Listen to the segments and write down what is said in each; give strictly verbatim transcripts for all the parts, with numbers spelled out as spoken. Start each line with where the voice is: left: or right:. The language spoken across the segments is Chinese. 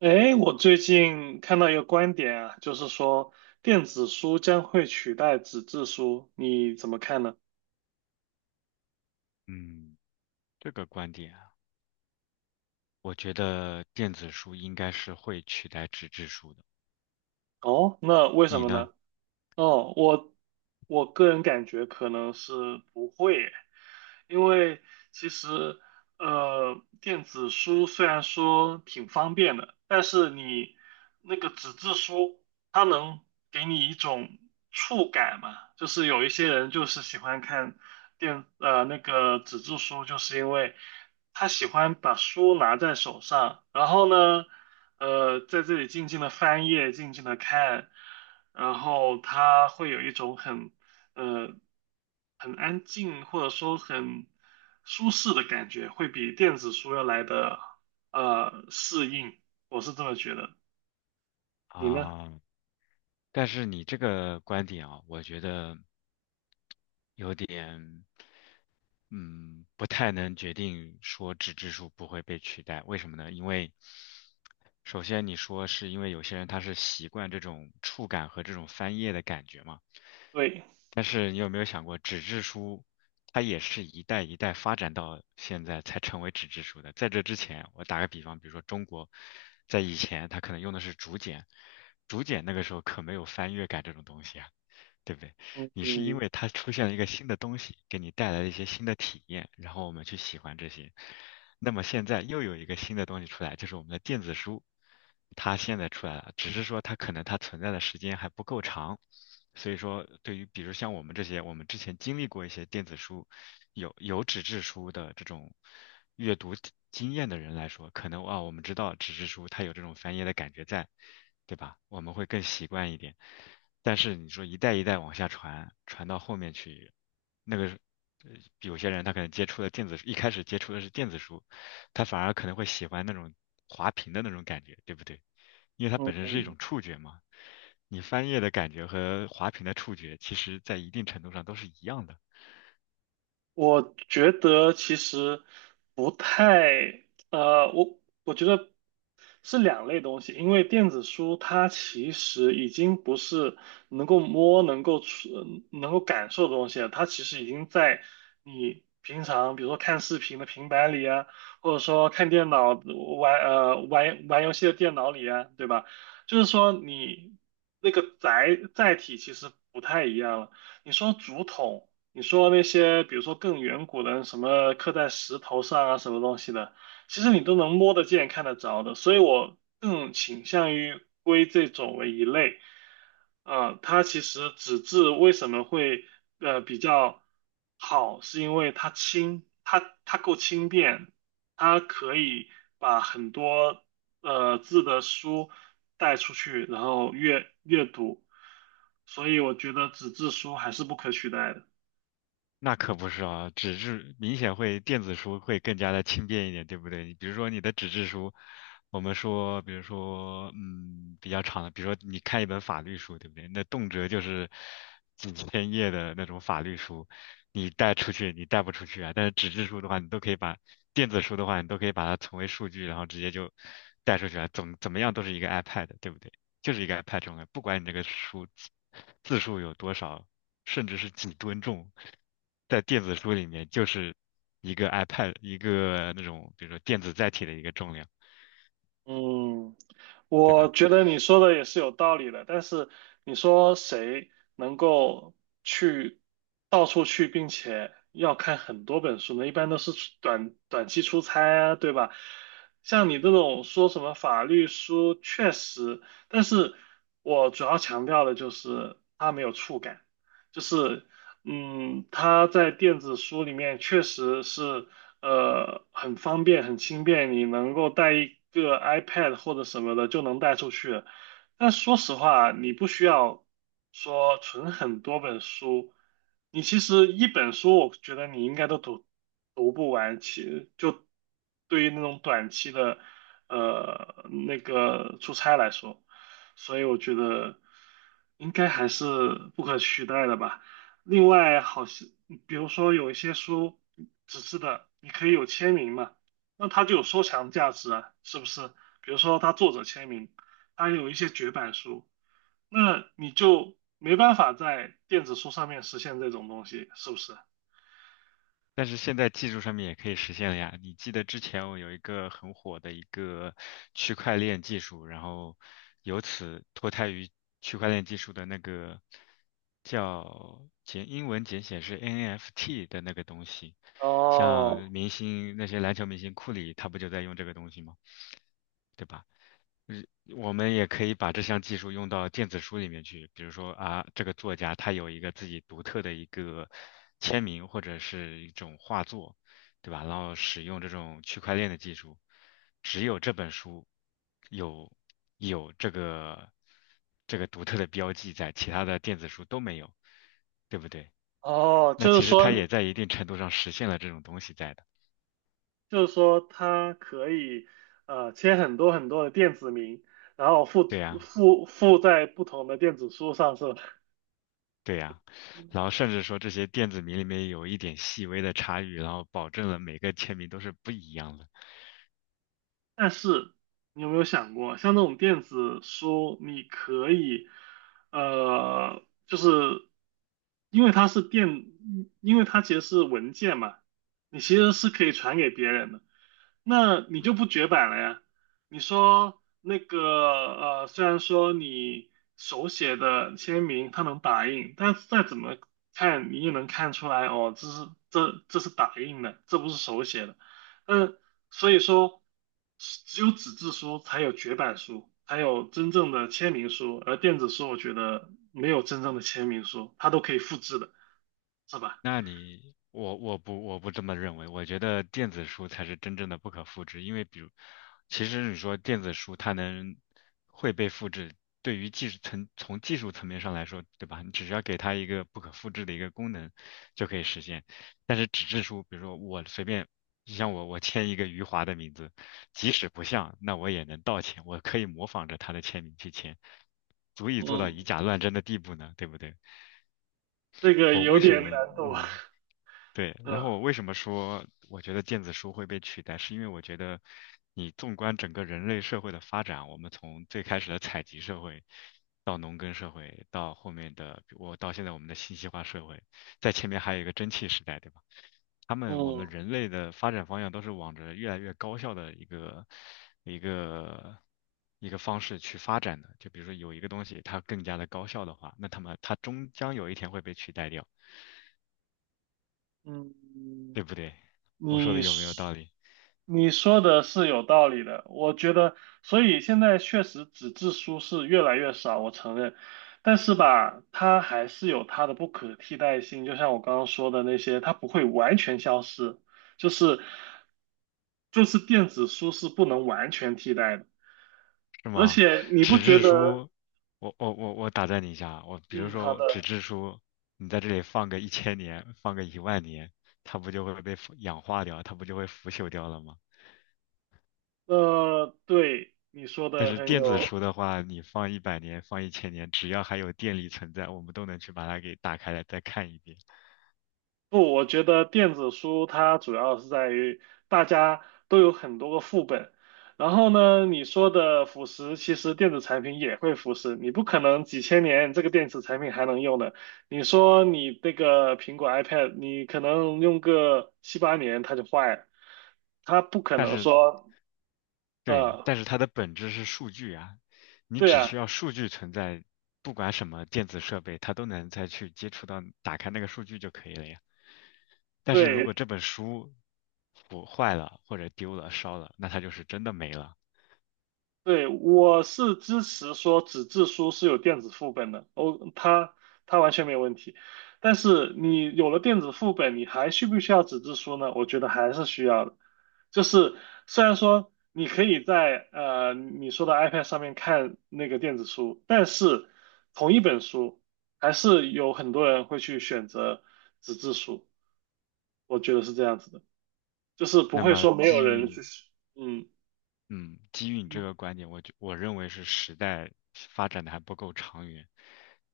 right: 哎，我最近看到一个观点啊，就是说电子书将会取代纸质书，你怎么看呢？
left: 嗯，这个观点啊，我觉得电子书应该是会取代纸质书的。
right: 哦，那为什
left: 你
right: 么呢？
left: 呢？
right: 哦，我我个人感觉可能是不会，因为其实呃，电子书虽然说挺方便的，但是你那个纸质书，它能给你一种触感嘛，就是有一些人就是喜欢看电呃那个纸质书，就是因为他喜欢把书拿在手上，然后呢。呃，在这里静静的翻页，静静的看，然后它会有一种很呃很安静或者说很舒适的感觉，会比电子书要来的呃适应，我是这么觉得。你呢？
left: 啊，但是你这个观点啊，我觉得有点。嗯，不太能决定说纸质书不会被取代，为什么呢？因为首先你说是因为有些人他是习惯这种触感和这种翻页的感觉嘛，
right: 对，
left: 但是你有没有想过，纸质书它也是一代一代发展到现在才成为纸质书的。在这之前，我打个比方，比如说中国在以前它可能用的是竹简，竹简那个时候可没有翻页感这种东西啊，对不对？
right: 嗯
left: 你是因
right: 嗯
left: 为它出现了一个新的东西，给你带来了一些新的体验，然后我们去喜欢这些。那么现在又有一个新的东西出来，就是我们的电子书，它现在出来了，只是说它可能它存在的时间还不够长，所以说对于比如像我们这些，我们之前经历过一些电子书，有有纸质书的这种阅读体经验的人来说，可能啊我们知道纸质书它有这种翻页的感觉在，对吧？我们会更习惯一点。但是你说一代一代往下传，传到后面去，那个呃有些人他可能接触的电子，一开始接触的是电子书，他反而可能会喜欢那种滑屏的那种感觉，对不对？因为它本身是一
right: 嗯，
left: 种触觉嘛，你翻页的感觉和滑屏的触觉，其实在一定程度上都是一样的。
right: 我觉得其实不太，呃，我我觉得是两类东西，因为电子书它其实已经不是能够摸、能够触、能够感受的东西了，它其实已经在你平常，比如说看视频的平板里啊，或者说看电脑玩呃玩玩游戏的电脑里啊，对吧？就是说你那个载载体其实不太一样了。你说竹筒。你说那些，比如说更远古的什么刻在石头上啊，什么东西的，其实你都能摸得见、看得着的，所以我更倾向于归这种为一类。啊、它其实纸质为什么会呃比较好，是因为它轻，它它够轻便，它可以把很多呃字的书带出去，然后阅阅读，所以我觉得纸质书还是不可取代的。
left: 那可不是啊，纸质明显会电子书会更加的轻便一点，对不对？你比如说你的纸质书，我们说，比如说，嗯，比较长的，比如说你看一本法律书，对不对？那动辄就是 几千页的那种法律书，你带出去你带不出去啊。但是纸质书的话，你都可以把电子书的话，你都可以把它存为数据，然后直接就带出去啊，怎么怎么样都是一个 iPad，对不对？就是一个 iPad 重要，不管你这个书字字数有多少，甚至是几吨重，在电子书里面就是一个 iPad 一个那种比如说电子载体的一个重量，
right: 嗯，
left: 对
right: 我
left: 吧？
right: 觉得你说的也是有道理的，但是你说谁能够去到处去，并且要看很多本书呢？一般都是出短短期出差啊，对吧？像你这种说什么法律书，确实，但是我主要强调的就是它没有触感，就是嗯，它在电子书里面确实是。呃，很方便，很轻便，你能够带一个 iPad 或者什么的就能带出去。但说实话，你不需要说存很多本书，你其实一本书，我觉得你应该都读读不完。其就对于那种短期的呃那个出差来说，所以我觉得应该还是不可取代的吧。另外，好像比如说有一些书纸质的，你可以有签名嘛，那它就有收藏价值啊，是不是？比如说它作者签名，它有一些绝版书，那你就没办法在电子书上面实现这种东西，是不是？
left: 但是现在技术上面也可以实现了呀。你记得之前我有一个很火的一个区块链技术，然后由此脱胎于区块链技术的那个叫简英文简写是 N F T 的那个东西，像
right: 哦
left: 明星那些篮球明星库里，他不就在用这个东西吗？对吧？我们也可以把这项技术用到电子书里面去，比如说啊，这个作家他有一个自己独特的一个签名或者是一种画作，对吧？然后使用这种区块链的技术，只有这本书有有这个这个独特的标记在，其他的电子书都没有，对不对？
right: 哦，
left: 那
right: 就
left: 其
right: 是
left: 实它也
right: 说，
left: 在一定程度上实现了这种东西在的，
right: 就是说，它可以呃签很多很多的电子名，然后附
left: 对呀。
right: 附附在不同的电子书上，是吧？
left: 对呀，然后甚至说这些电子名里面有一点细微的差异，然后保证了每个签名都是不一样的。
right: 但是你有没有想过，像这种电子书，你可以，呃，就是因为它是电，因为它其实是文件嘛，你其实是可以传给别人的，那你就不绝版了呀。你说那个，呃，虽然说你手写的签名它能打印，但是再怎么看你也能看出来，哦，这是这这是打印的，这不是手写的。嗯，所以说，只有纸质书才有绝版书，才有真正的签名书，而电子书我觉得没有真正的签名书，它都可以复制的，是吧？
left: 那你，我我不我不这么认为，我觉得电子书才是真正的不可复制，因为比如，其实你说电子书它能会被复制，对于技术层从技术层面上来说，对吧？你只需要给它一个不可复制的一个功能就可以实现。但是纸质书，比如说我随便，你像我我签一个余华的名字，即使不像，那我也能盗签，我可以模仿着他的签名去签，足以做到
right: 嗯，
left: 以假乱真的地步呢，对不对？
right: 这个
left: 我
right: 有
left: 为什
right: 点
left: 么
right: 难度。
left: 嗯对，然后
right: 嗯
left: 我为什么说我觉得电子书会被取代，是因为我觉得你纵观整个人类社会的发展，我们从最开始的采集社会，到农耕社会，到后面的我到现在我们的信息化社会，在前面还有一个蒸汽时代，对吧？他们我们
right: 嗯
left: 人类的发展方向都是往着越来越高效的一个一个一个方式去发展的。就比如说有一个东西它更加的高效的话，那他们它终将有一天会被取代掉，
right: 嗯，
left: 对不对？我说的
right: 你
left: 有没有道
right: 说
left: 理？
right: 你说的是有道理的，我觉得，所以现在确实纸质书是越来越少，我承认，但是吧，它还是有它的不可替代性，就像我刚刚说的那些，它不会完全消失，就是就是电子书是不能完全替代的，
left: 是
right: 而
left: 吗？
right: 且你不
left: 纸
right: 觉
left: 质
right: 得？
left: 书，我我我我打断你一下啊，我比如
right: 嗯，好
left: 说纸
right: 的，
left: 质书，你在这里放个一千年，放个一万年，它不就会被腐氧化掉，它不就会腐朽掉了吗？
right: 呃，对，你说
left: 但
right: 的
left: 是
right: 很
left: 电子
right: 有
left: 书的话，你放一百年，放一千年，只要还有电力存在，我们都能去把它给打开来再看一遍。
right: 不，我觉得电子书它主要是在于大家都有很多个副本，然后呢，你说的腐蚀，其实电子产品也会腐蚀，你不可能几千年这个电子产品还能用的。你说你那个苹果 iPad，你可能用个七八年它就坏了，它不可
left: 但
right: 能
left: 是
right: 说，
left: 对，
right: 呃，
left: 但是它的本质是数据啊，你
right: 对
left: 只需
right: 啊，
left: 要数据存在，不管什么电子设备，它都能再去接触到打开那个数据就可以了呀。但是如果
right: 对，
left: 这本书腐坏了或者丢了、烧了，那它就是真的没了。
right: 对，我是支持说纸质书是有电子副本的，哦，它它完全没有问题。但是你有了电子副本，你还需不需要纸质书呢？我觉得还是需要的。就是虽然说你可以在呃你说的 iPad 上面看那个电子书，但是同一本书还是有很多人会去选择纸质书，我觉得是这样子的，就是不
left: 那
right: 会
left: 么
right: 说没有
left: 基
right: 人
left: 于
right: 去，嗯
left: 嗯，基于你这个观点，我觉我认为是时代发展的还不够长远。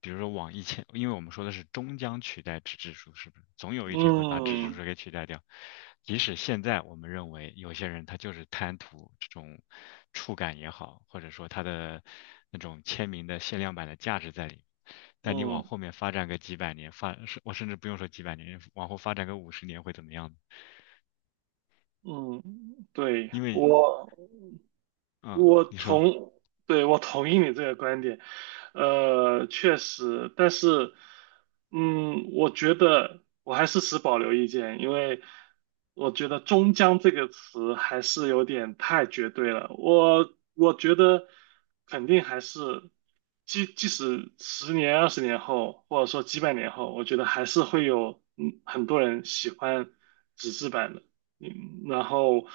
left: 比如说往一千，因为我们说的是终将取代纸质书，是不是？总有一天会把纸质
right: 嗯
left: 书给取代掉。即使现在我们认为有些人他就是贪图这种触感也好，或者说他的那种签名的限量版的价值在里面。但你
right: 嗯。
left: 往
right: 嗯
left: 后面发展个几百年，发，是我甚至不用说几百年，往后发展个五十年会怎么样呢
right: 嗯，对，
left: 因为，
right: 我
left: 嗯，
right: 我
left: 你说
right: 同，对，我同意你这个观点，呃，确实，但是，嗯，我觉得我还是持保留意见，因为我觉得"终将"这个词还是有点太绝对了。我我觉得肯定还是，即即使十年、二十年后，或者说几百年后，我觉得还是会有嗯很多人喜欢纸质版的。嗯，然后，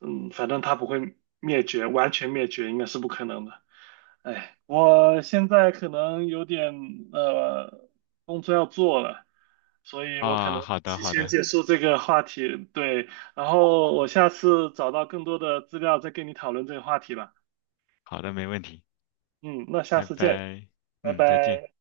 right: 嗯，反正它不会灭绝，完全灭绝应该是不可能的。哎，我现在可能有点呃工作要做了，所以我可
left: 啊，
right: 能
left: 好的，
right: 提
left: 好
right: 前
left: 的。
right: 结束这个话题。对，然后我下次找到更多的资料再跟你讨论这个话题吧。
left: 好的，没问题，
right: 嗯，那下
left: 拜
right: 次见，
left: 拜，
right: 拜
left: 嗯，再见。
right: 拜。